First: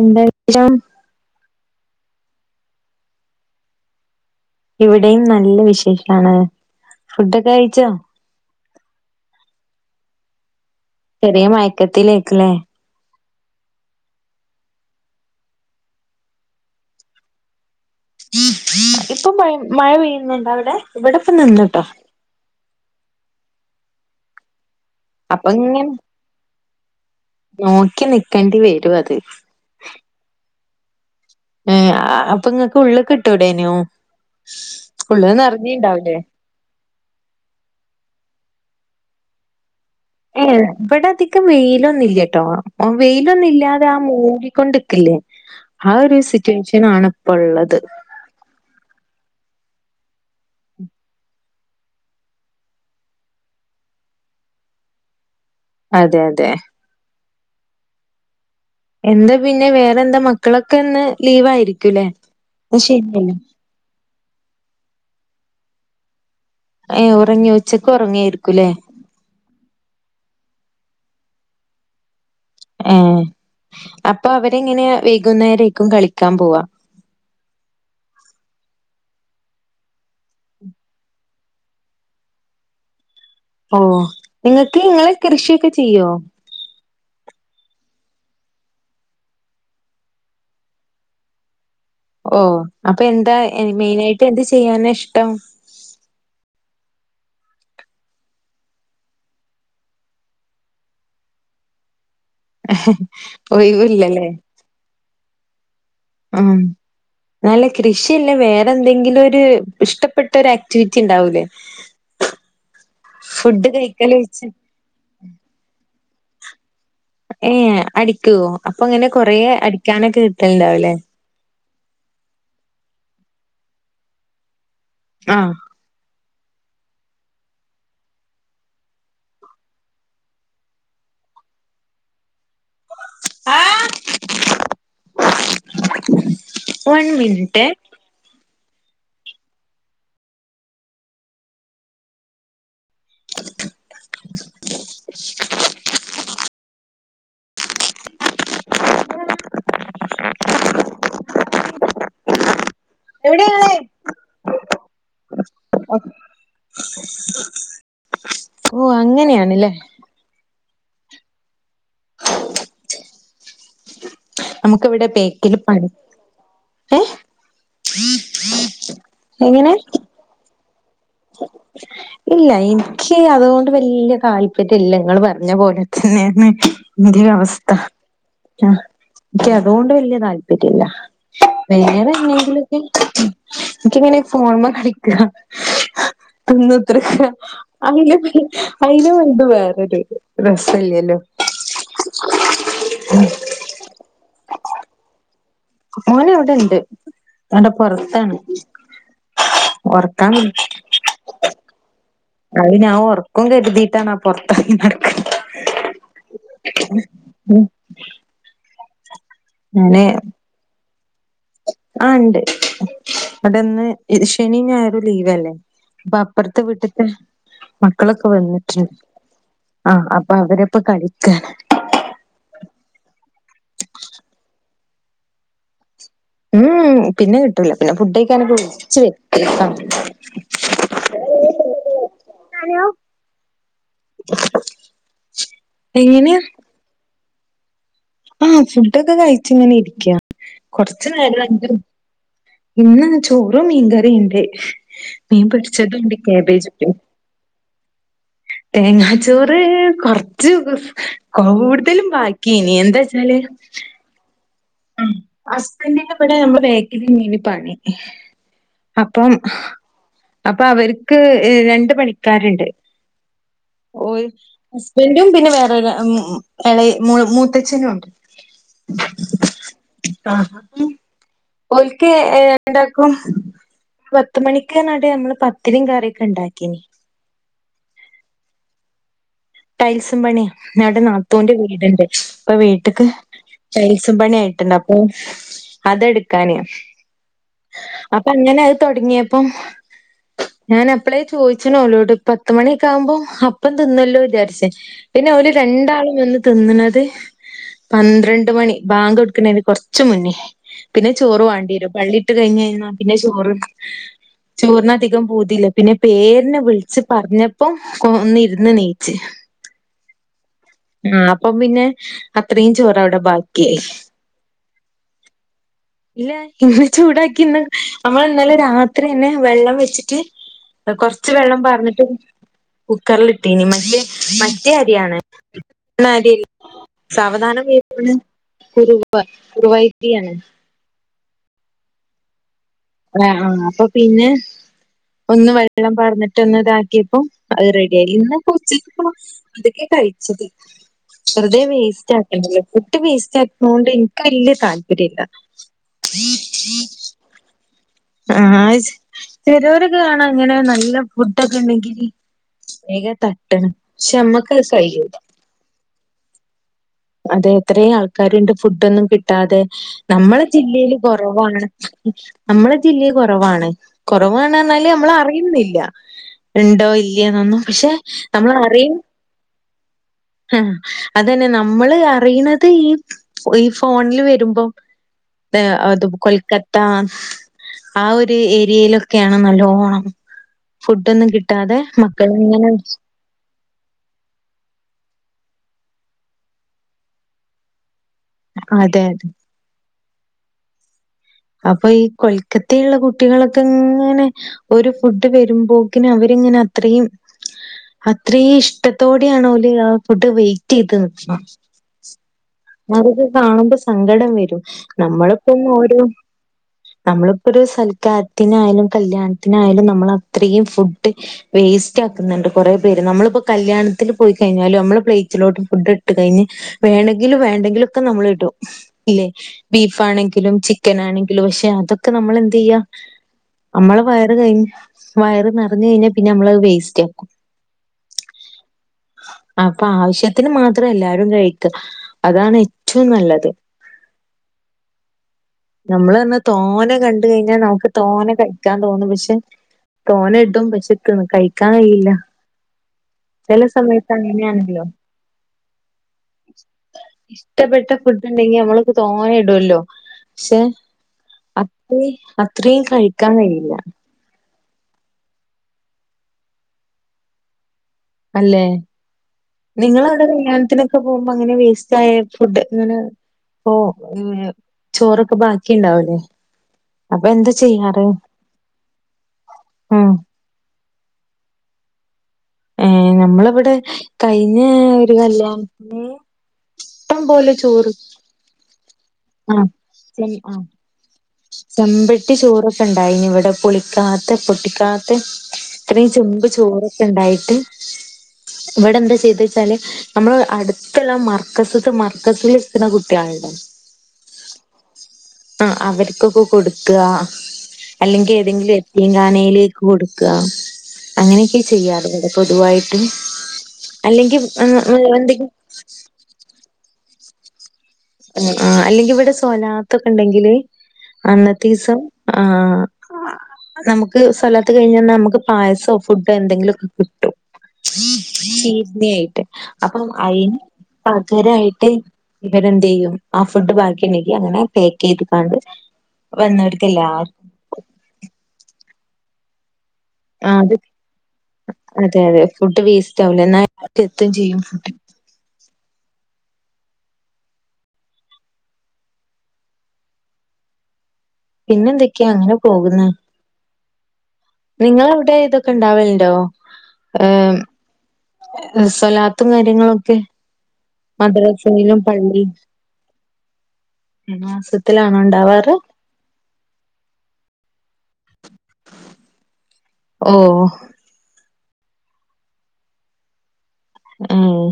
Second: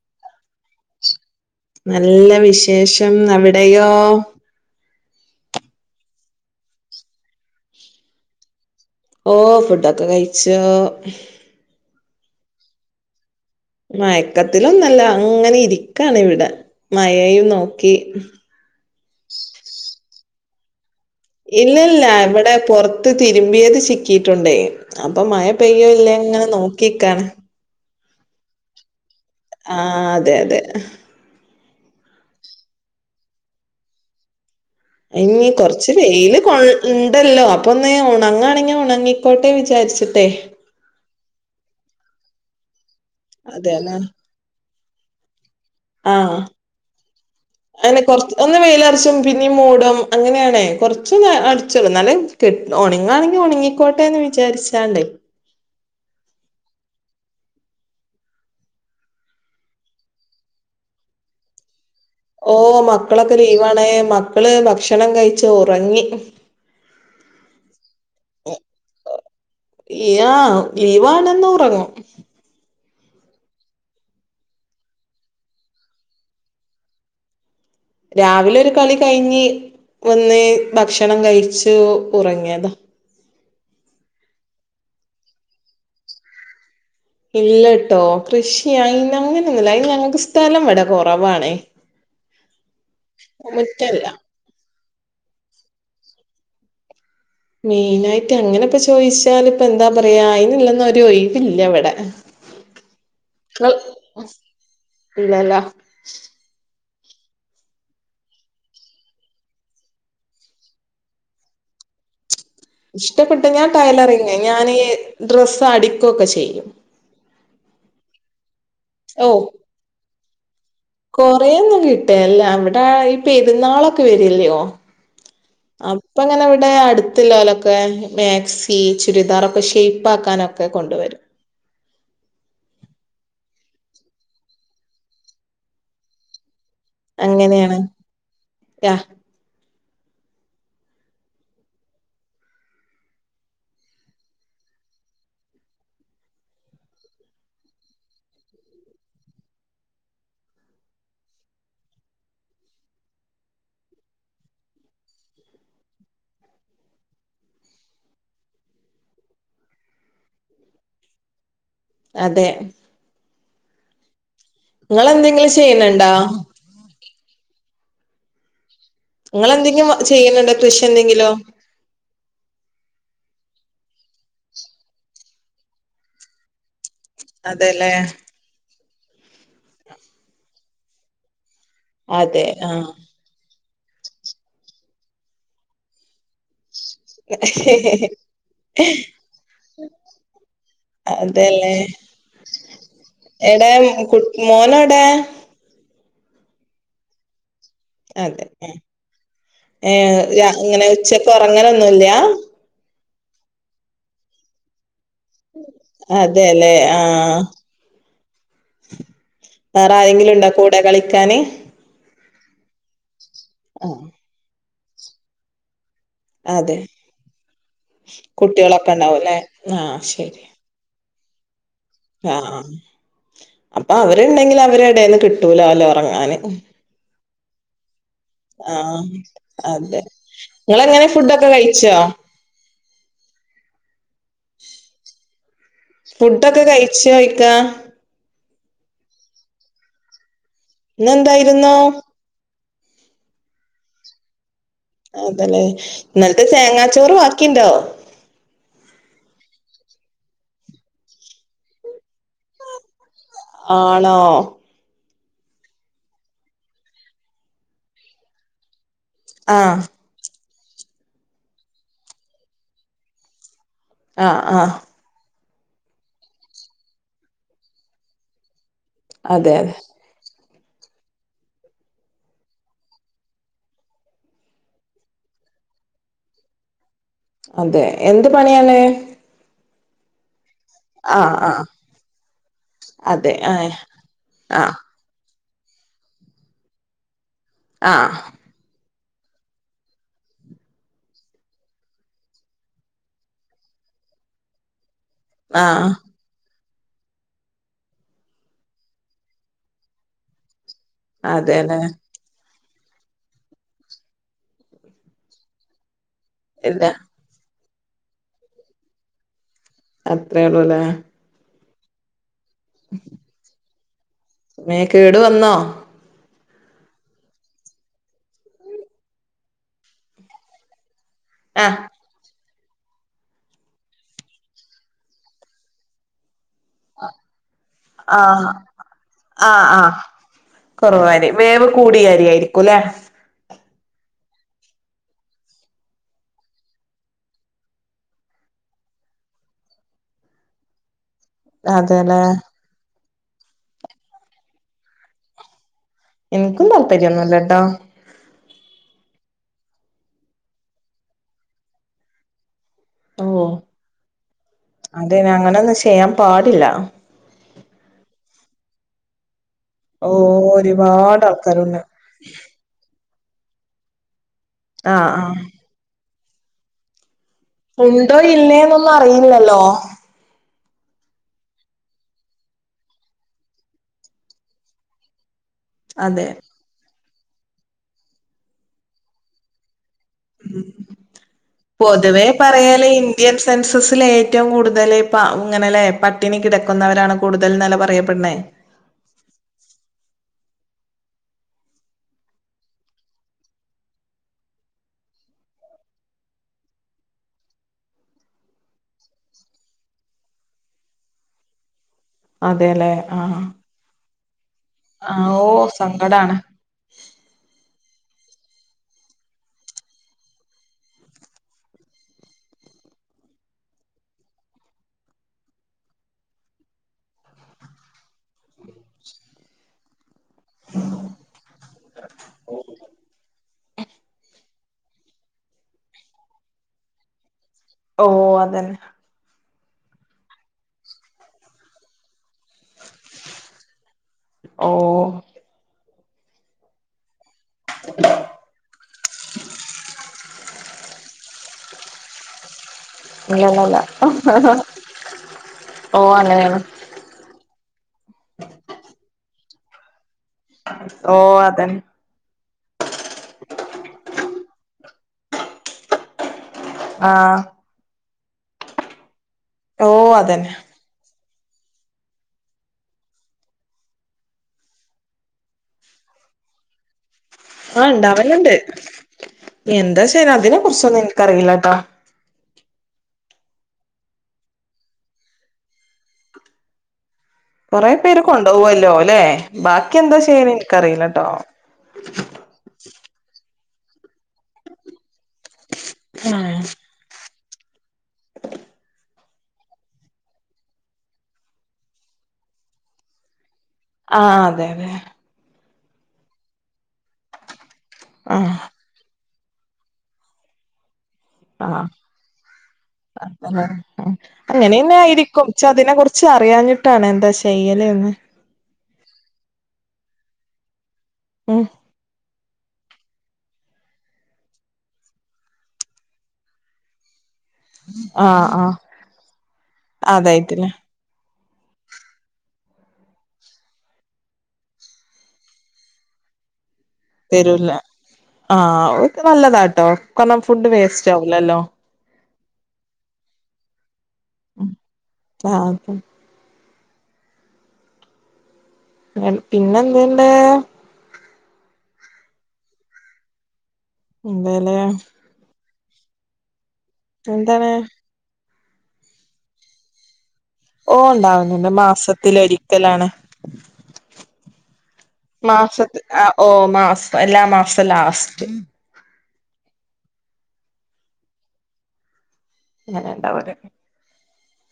എന്താ ഷം നല്ല വിശേഷം അവിടെയോ ഇവിടെയും നല്ല വിശേഷാണ് ഫുഡൊക്കെ കഴിച്ചോ ഓ ഫുഡൊക്കെ കഴിച്ചു ചെറിയ മയക്കത്തിലേക്കും ലേ മയക്കത്തിലൊന്നല്ല അങ്ങനെ ഇരിക്കാണിവിടെ മഴെയും നോക്കി ഇപ്പൊ മഴ പെയ്യുന്നുണ്ടോ അവിടെ? ഇവിടെ. ഇപ്പ ഇല്ല നിന്നുട്ടോ ഇല്ല ഇവിടെ പൊർത്ത് തിരുമ്പിയത് ചിക്കിടയിട്ടുണ്ട് അപ്പം മഴ അപ്പൊ ഇങ്ങനെ പെയ്യോ ഇല്ലേ ന്നിങ്ങനെ നോക്കി നിക്കാണ്. നോക്കി നിക്കേണ്ടി വരും അത്. ആഹ് അതെ അതെ. ഏ അപ്പൊ ഇങ്ങക്ക് ഉള്ള്ക്ക് ഇട്ടൂടേന്യോ? അയ്ന് കൊറച്ച് വെയില്. കൊ ഇണ്ടല്ലോ അപ്പൊ ഒന്ന് ഒണങ്ങാണെങ്കിൽ ഒണങ്ങിക്കോട്ടെ വിചാരിച്ചിട്ടെ. ഏ ഇവിടെ അധികം വെയിലൊന്നില്ലട്ടോ. ഉം വെയിലൊന്നും ഇല്ലാതെ ആ അതെല്ലേ മൂകിക്കൊണ്ടിക്കല്ല്. ആ ഒരു സിറ്റുവേഷൻ ആണ് ഇപ്പള്ളത്. അങ്ങനെ കൊറച്ച് ഒന്ന് വെയ്ലറിച്ചും പിന്നീ മൂടും അങ്ങനെയണേ കൊറച്ച് അടിച്ചൊള് ന്നാല് കി ഒണങ്ങാണെങ്കിൽ ഒണങ്ങിക്കോട്ടെ ന്ന് വിചാരിച്ചാണ്ടേ. അതെ അതെ. എന്താ പിന്നെ വേറെന്താ മക്കളൊക്കെ ഇന്ന് ലീവായിരിക്കൂല്ലേ? ഓ മക്കളൊക്കെ ലീവാണ് മക്കള് ഭക്ഷണം കഴിച്ച് ഒറങ്ങി. ഏ ഒറങ്ങിയോ ഉച്ചക്ക് ഒറങ്ങേ ഇല്ല ലീവാണെന്ന് ഒറങ്ങും. ഏഹ് അപ്പൊ അവരെങ്ങനെ വൈകുന്നേരേക്കും കളിക്കാൻ പോവാ. രാവിലെ ഒരു കളി കഴിഞ്ഞ് വന്ന് ഭക്ഷണം കഴിച്ചു ഉറങ്ങിയതാ. ഓ ഇങ്ങക്ക് ഇങ്ങള് കൃഷിയൊക്കെ ചെയ്യോ? ഇല്ലട്ടോ കൃഷി അയിന് അങ്ങനൊന്നുല്ല അയ്ന് ഞങ്ങക്ക് സ്ഥലം ഇവടെ കൊറവാണേ. ഓഹ് അപ്പൊ എന്താ മുറ്റല്ല മെയിനായിട്ട് എന്ത് ചെയ്യാനാ ഇഷ്ടം. മെയിനായിട്ട് അങ്ങനെപ്പ ചോയിച്ചാല് ഇപ്പൊ എന്താ പറയാ അയിനുള്ളൊന്നും ഒര് ഒഴിവില്ല ഇവിടെ. ഇങ്ങള് ഒഴിവില്ലല്ലേ ഇല്ല ലോ? ആഹ് നല്ല കൃഷില്ല വേറെ എന്തെങ്കിലും ഒരു ഇഷ്ടപ്പെട്ട ഒരു ആക്ടിവിറ്റി ഇണ്ടാവൂലേ? ഇഷ്ടപ്പെട്ട് ഞാൻ കഴിക്കല് ടൈലറിങ്ങ് വെച്ച് ഞാന് ഡ്രസ്സ് അടിക്കു ഒക്കെ ചെയ്യും. ഏഹ് അടിക്കോ അപ്പ ഇങ്ങനെ ഓ കൊറേ അടിക്കാനൊക്കെ കിട്ടല്ണ്ടാവുല്ലേ? കൊറേന്നും കിട്ടേല്ല അവിടെ ഈ പെരുന്നാളൊക്കെ വരുല്ലോ? ആഹ് അപ്പ ഇങ്ങനെ ഇവിടെ അടുത്തില്ലൊലൊക്കെ മാക്സി ചുരിദാറൊക്കെ ഷൈപ്പ് ആക്കാനൊ ക്കെ കൊണ്ടുവരും. ആഹ് അങ്ങനെയാണ് യാ എവിടെങ്ങള്? ഓ അങ്ങനെയാണ്ല്ലേ? അതെ. നമുക്കിവിടെ നിങ്ങളെന്തെങ്കിലും ബെകിലു പണി ചെയ്യണണ്ടോ ഇങ്ങ ള് എങ്ങനെ എന്തെങ്കിലും ചെയ്യുന്നുണ്ടോ കൃഷി എന്തെങ്കിലും? [unintelligible] ഇല്ല എനിക്ക് അതുകൊണ്ട് വല്യ താല്പര്യ ഇല്ല ങ്ങ ള് പറഞ്ഞ പോലെ തന്നെയാണ്. അതേ അവസ്ഥ അതെല്ലേ ആഹ് എനിക്ക് അതുകൊണ്ട് വല്യ താല്പര്യ ഇല്ല. വേറെ അതെ എന്തെങ്കിലൊക്കെ ആഹ് എനിക്കിങ്ങനെ ഫോൺ മെ കളിക്ക. അന്ന [unintelligible] വേറൊരു പ്രേശ്നല്ലല്ലോ ഏ എടേ കു മോനെവ്ടേ? മഓനവിടെണ്ട് അവിടെ പൊറത്താണ് അതെ ഉറക്കാൻ ഉച്ചക്കെ ഉറങ്ങനൊന്നുല്ല അത് ഞാൻ ഉറക്കും കരുതിയിട്ടാണ് ആ പുൊറത്തറങ്ങി നടക്കണേ അതെല്ലേ ആഹ് വേറെ ആരെങ്കിലും ഉണ്ട കൂടെ കളിക്കാന് ആഹ് ണ്ട് അവിടെന്ന് ആഹ് ശനി ഞായറും ലീവലേ പ്പ അപ്പറത്തെ അതെ വീട്ടത്തെ മക്കളൊക്കെ കുട്ടികളൊക്കെ വന്നിട്ടുണ്ട് ഉണ്ടാവുംല്ലേ ആഹ് അപ്പൊ ശരി അവരപ്പൊ കള ആഹ് അപ്പൊ അവരുണ്ടെങ്കി അവരെടെന്ന് കിട്ടൂലോ അല്ല ഉറങ്ങാന് ഉം പിന്നെ കിട്ടൂല പിന്നെ ഫുഡ് കഴിക്കാനൊക്കെ വിളിച്ച് ആഹ് വരുത്തിയേക്കാണ് അതെ ങ്ങെളെങ്ങനെ ഫുഡൊക്കെ കഴിച്ചോ എങ്ങനെയാ ഫുഡൊക്കെ കഴിച്ച ഴിക്ക ആഹ് ഫുഡൊക്കെ കഴിച്ച ഇങ്ങനെ ഇരിക്ക കൊറച്ച നേര ഇന്നെന്തായിരുന്നു ഇന്ന ചോറും മീൻകറിണ്ട് അതല്ലെ ഇന്നലത്തെ തേങ്ങാച്ചോറ് വാക്കിണ്ടോ തേങ്ങാച്ചോറ് കൊറച്ച് കൂടുതലും ബാക്കിനി എന്താച്ചാല് ആണോ ഹസ്ബൻന്റിന്റെ ഇവടെ നമ്മളെ വേക്കില്ലെന്നെനി പണി അപ്പം ആഹ് അപ്പൊ അവർക്ക് ഇ രണ്ട് പണിക്കാരിണ്ട് ഓ ആഹ് ആഹ് ഹസ്ബന്റും പിന്നെ വേറെരു ഇള മൂ മൂത്തച്ഛനും ഉണ്ട് അതെ ആഹ് ഒക്ക് രണ്ടാക്കും പത്ത് മണിക്കനാൻഡ് നമ്മള് പത്തിരിം കറിയൊക്കെ ണ്ടാക്കീന് അതെ എന്ത് പണിയാണ് ടൈൽസും പണിയ ഞവിടെ ആഹ് നാത്തൂന്റെ ആഹ് വീടുണ്ട് ഇപ്പൊ വീട്ടക്ക് അതെ ആഹ് ടൈൽസും പണിയ ആഹ് ആയിട്ടുണ്ട് അപ്പ അതെടുക്കാന ആഹ് അപ്പ അങ്ങന തുടങ്ങിയപ്പം ഞാൻ എപ്പളേ ചോദിച്ചനോല്ലോട്ട് പത്തുമണിയൊക്കെ ആകുമ്പോം അപ്പം തിന്നല്ലോ വിചാരിച്ച പിന്നെ ഓല് ആഹ് രണ്ടാളും വന്ന് തിന്നണത് പന്ത്രണ്ട് മണി ബാങ്ക് കൊടുക്കണന് കൊറച്ച മുന്നേ പിന്നെ ചോറ് അതെല്ലേ വണ്ടിരും പള്ളി ഇട്ട് കഴിഞ്ഞ കഴി പിന്നെ ചോറ് ചോറിനധികം പോതില്ല പിന്നെ പേരിനെ ഇല്ല വിളിച്ച പറഞ്ഞപ്പോ കൊ ഒന്ന ഇരുന്ന് നീ ച്ച് അത്രേ ഉള്ളൂ ല്ലേ ആഹ് അപ്പം പിന്നെ അത്രീം ചോറ് അവിടെ ബാക്കിയായി മേ കേടു വന്നോ ഇല്ല ഇന്ന് ചൂടാക്കിന്ന് നമ്മള് ഇന്നലെ രാത്രിന്നെ വെള്ളം വെച്ചിട്ട് കൊർച്ച് വെള്ളം ആഹ് പാർന്ന്ട്ട് കുക്കർല് ഇട്ടീനി മറ്റേ അരിയാണ് [unintelligible] സാവധാനം വേവ്ണ ആഹ് കുറുവ കുറുവയ്ര്യാണ്. കൊറവാരി വേവ് കൂടിയാരിയായിരിക്കുംല്ലെ ഏഹ് ആഹ അപ്പൊ പിന്നെ ഒന്ന് വെള്ളം പാർന്ന്ട്ട് ഒന്ന് ഇതാക്കിയപ്പം അത് റെഡി ആയി ഇന്ന് പ്പ ഉച്ചക്ക് പ്പം എന്തൊക്കെ കഴിച്ചത് വെറുതെ വേസ്റ്റ് അതെല്ലേ ആക്കണ്ടല്ലോ ഫുട്ട് വേസ്റ്റ് ആക്കുന്നോണ്ട് ഇൻക്ക് വല്യ താല്പര്യല്ല. ഇൻക്കും താല്പര്യന്നുല്ലട്ടോ ആഹ് ചെലോലൊക്കെ കാണാ ഇങ്ങനെ നല്ല ഫുഡൊക്കെ ഇണ്ടെങ്കില് [unintelligible] ഓ തട്ട്ണ് ശേ അമ്മക്ക് അത് കയ്യൂല. അതെ അങ്ങനൊന്നും ചെയ്യാൻ പാടില്ല അതെ എത്രേ ആൾക്കാര്ണ്ട് ഫുഡ്ഡ് ഒന്നും കിട്ടാതെ ഓ നമ്മളെ ജില്ലയില് ഒരുപാട് കൊറവാണ്. ആൾക്കാരുണ്ട് നമ്മളെ ജില്ലേ കൊറവാണ് കൊറവാണർഞ്ഞാല് ആഹ് അമ്മള് ആഹ് അറിയുന്നില്ല. ഇണ്ടോ ഇല്ലെന്നൊന്നും ഉണ്ടോ ഇല്ലേന്നൊന്നും അറിയില്ലല്ലോ. ആഹ് അതന്നെ നമ്മള് അറിയ്ണത് ഈ ഫോൺല് വരുമ്പം അത് അതെ കൊൽക്കത്ത ആ ഒരു ഏരിയയിലൊക്കെയാണ് നല്ലോണം ഫുടൊന്നും കിട്ടാതെ മക്കള്ങ്ങനെ എം സെൻസസ്ല് ഏറ്റവും കൂടുതല് പ ഇങ്ങനെല്ലെ പട്ടിണി കിടക്കുന്നവരാണ് കൂടുതൽ ന്നല്ലെ പറയപ്പെട്ണേ. അതെ അതെ അപ്പൊ ഈ കൊൽക്കത്തേല്ള്ള കുട്ടികളൊക്കെ ങ്ങനെ ഒരു ഫുഡ് വരുമ്പോക്കിന് അവരിങ്ങനെ അത്രയും അത്രീം ഇഷ്ടത്തോടെയാണ് ഓല് ആ ഫുഡ് വെയിറ്റെയ്ത് നിക്ക്ണ്. അതേല്ലേ അതൊക്കെ ആഹ് കാണുമ്പോ സങ്കടം വരും ആഹ് ആ ഓ നമ്മള്പ്പം ഓരോ സങ്കടാണ് നമ്മള്പ്പോ ഒരു സൽക്കാര്ത്തിനായാലും കല്യാ ൺത്തിനായാലും നമ്മളത്രീം ഫുഡ് വേസ്റ്റ് ആക്ക്ന്ന്ണ്ട് കൊറെ പേര്. നമ്മള്പ്പോ കല്യാണത്തില് പോയി കഴിഞ്ഞാലും നമ്മള് പ്ലേറ്റിലോട്ട് ഫുഡ് ഇട്ട് കഴിഞ്ഞ് വേണങ്കിലും വേണ്ടെങ്കിലൊക്കെ നമ്മള് ഇടും ഇല്ലേ ബീഫാണെങ്കിലും ചിക് ക്കനാണെങ്കിലും പശേ അതൊക്കെ നമ്മള് എന്തെയ്യാ? അമ്മളെ വയറ് കഴിഞ്ഞ വയറ് നറഞ്ഞ് കയിഞ്ഞാ പിന്നെ അമ്മളത് വേസ്റ്റാക്കും. ഓഹ് അതന്നെ അപ്പൊ ആവശ്യത്തിന് മാത്രം എല്ലാരും കഴിക്ക. അതാണ് ഏറ്റവും നല്ലത്. ഓഹ് നമ്മള ർഞ്ഞ തോനെ കണ്ട കഴിഞ്ഞാ നമുക്ക് തോന കഴിക്കാൻ തോന്നും. പശേ തോന ഇടും പശേ കഴി ക്കായിലാ ചെല ഇല്ലല്ലല്ല സമയത്താങ്ങനെ ആണല്ലോ ഓ അങ്ങനെയാണ് ഇഷ്ടപ്പെട്ട ഫുഡ് ഇണ്ടെങ്കി നമ്മളൊക്കെ തോന്നേ ഇടൊല്ലോ ശേ ഓ അതന്നെ അത്രി അത്രീം കഴിക്കാൻ കഴിയില്ല. ആഹ് അല്ലെ ഓ നിങ്ങളവിടെ അതന്നെ കല്യാൺത്തിന് പോമ്പോ അങ്ങനെ വേസ്റ്റായ ഫുഡ് ങ്ങനെ പോ ചോറൊക്കെ ബാക്കിണ്ടാവുലെ ആഹ് ണ്ടാവല്ണ്ട് എന്താ ഉം ച്ചാല് അതിനെ കുർച്ചൊന്നും ഇൻക്കറീലാ ട്ടോ ഏഹ് നമ്മളിവിടെ കയിഞ്ഞെ ഒരു കല്യാൺത്തിന് ഇട്ടം പോലെ കൊറെ ചോറ് പേര് കൊണ്ടോവോല്ലോ ല്ലെ ആ ബാക്കി എന്താ ചെ ചെയ്യല് ആ ഇൻക്കറിയിലാട്ടോ ചെമ്പട്ടി ചോറൊക്കെ ഇണ്ടായിനി ഇവിടെ പുളിക്കാത്തെ പൊട്ടിക്കാത്തേ ഇത്രയും ചെമ്പ് ആഹ് ചോറൊക്കെ ഉണ്ടായിട്ട് ഇവിടെ എന്താ ചെയ്ത വച്ചാല്? നമ്മള് അടുത്ള്ള മർക്കസത്ത് മർക്കസല് നിക്കണ കുട്ടിയാള്ണ്ടല്ലോ? ആഹ് അതെ തെ. ആ അവർക്കൊക്കെ കൊടുക്ക അല്ലെങ്കി ആഹ് ഏതെങ്കിലും യെ തീങ്ങാനയിലേക്ക് കൊടുക്ക അങ്ങനെയൊക്കെ ആഹ് ചെയ്യാറ് ഇവിടെ പൊതുവായിട്ട് അല്ലെങ്കി ഉം ഉം എന്തെങ്കി തിനെ കുറിച്ച് അറിയഞ്ഞിട്ടാണ് എന്താ ചെയ്യലെന്ന്? ആ അല്ലെങ്കി ഇവിടെ സൊലാത്തൊക്കെ ണ്ടെങ്കില് ഉം അന്നത്തീസം ആഹ് നമുക്ക് സൊലാത്ത് കഴിഞ്ഞന്നാ മ്മക്ക് പായസോ ഫുഡോ എന്തെങ്കിലൊക്കെ കിട്ടും. ആഹ് ആഹ് ചീത്തേയിട്ട് അപ്പം അയിന് അതായിട്ടില്ല പ്പ തുവരായിട്ട് ഇവരെ ന്തേയ്യും ആ ഫുഡ് ബാക്കി ണ്ടെങ്കി അങ്ങനെ പാക്ക് ചെയ്തുകാണ്ട് വന്നോർക്കെല്ലാർ തെരുല്ല ആഹ് നല്ലതാ ട്ടോ കാര്ണം ആഹ് ഫുഡ് അത് വേസ്റ്റ് ആവൂലല്ലോ? അതെ അതെ ഫുഡ് വേസ്റ്റ് ആവുലേ എന്നാ എത്തും ചെയ്യും ഫുഡ് ആഹ് പിന്നെ എന്തിണ്ട്? പിന്നെന്തൊക്കെയാ അങ്ങനെ പോകുന്നേ? ഇന്തേല്ലേ. നിങ്ങളെ അവിടെ ഇതൊക്കെ ഇണ്ടാവലുണ്ടോ ഏഹ്? എന്താണ് സ്വലാത്തും കാര്യങ്ങളൊക്കെ? ഓഹ് ഉണ്ടാവുന്നുണ്ട് മദ്രസയിലും മാസത്തില് ഒരിക്കലാണ്. മാസത്തിലാണ് ഉണ്ടാവാറ്? ആഹ് ഓഹ് മാസ് എല്ലാ മാസവും ലാസ്റ്റ്. ഓഹ്. അങ്ങന ഉണ്ടാവല് ആഹ്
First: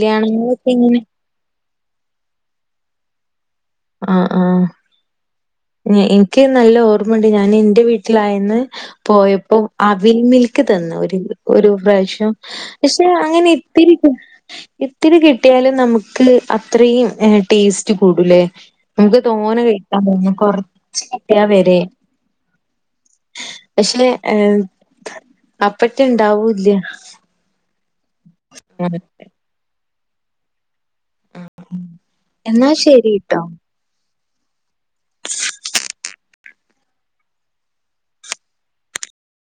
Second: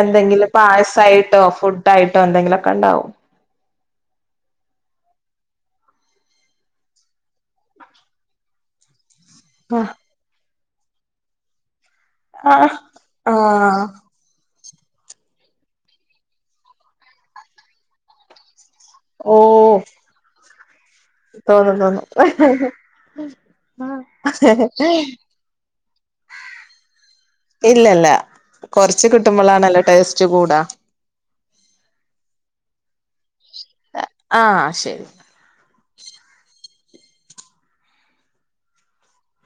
എന്തെങ്കിലും പായസയിട്ടോ ഫുഡ് ആയിട്ടോ എന്തെങ്കിലുക്കെ ഉണ്ടാവും. ആഹ് ആഹ് ഇനിക്ക് നല്ല ഓർമ്മുണ്ട് ഞാൻ എന്റെ വീട്ടിലായെന്ന് പോയപ്പോ ആഹ് അവിൽ മിൽക്ക് തന്ന് ഒരു ഒരു പ്രാവശ്യം. ആഹ് പക്ഷെ അങ്ങനെ ആഹ് ഇത്തിരി കി ഇത്തിരി കിട്ടിയാലും നമുക്ക് അത്രയും ടേസ്റ്റ് കൂടൂലേ നമുക്ക് ഓ തോന്നേ കഴിക്കാൻഞ്ഞ് കൊറ തോന്നും തോന്നും പക്ഷെ ഏഹ് അപ്പട്ട ഉണ്ടാവൂല്ല. ഇല്ലില്ല കൊറച്ച് കിട്ടുമ്പോളാണല്ലോ ടേസ്റ്റ് കൂടാ ആഹ് എന്നാ ശെരിട്ടോ. ആഹ് ശെരി.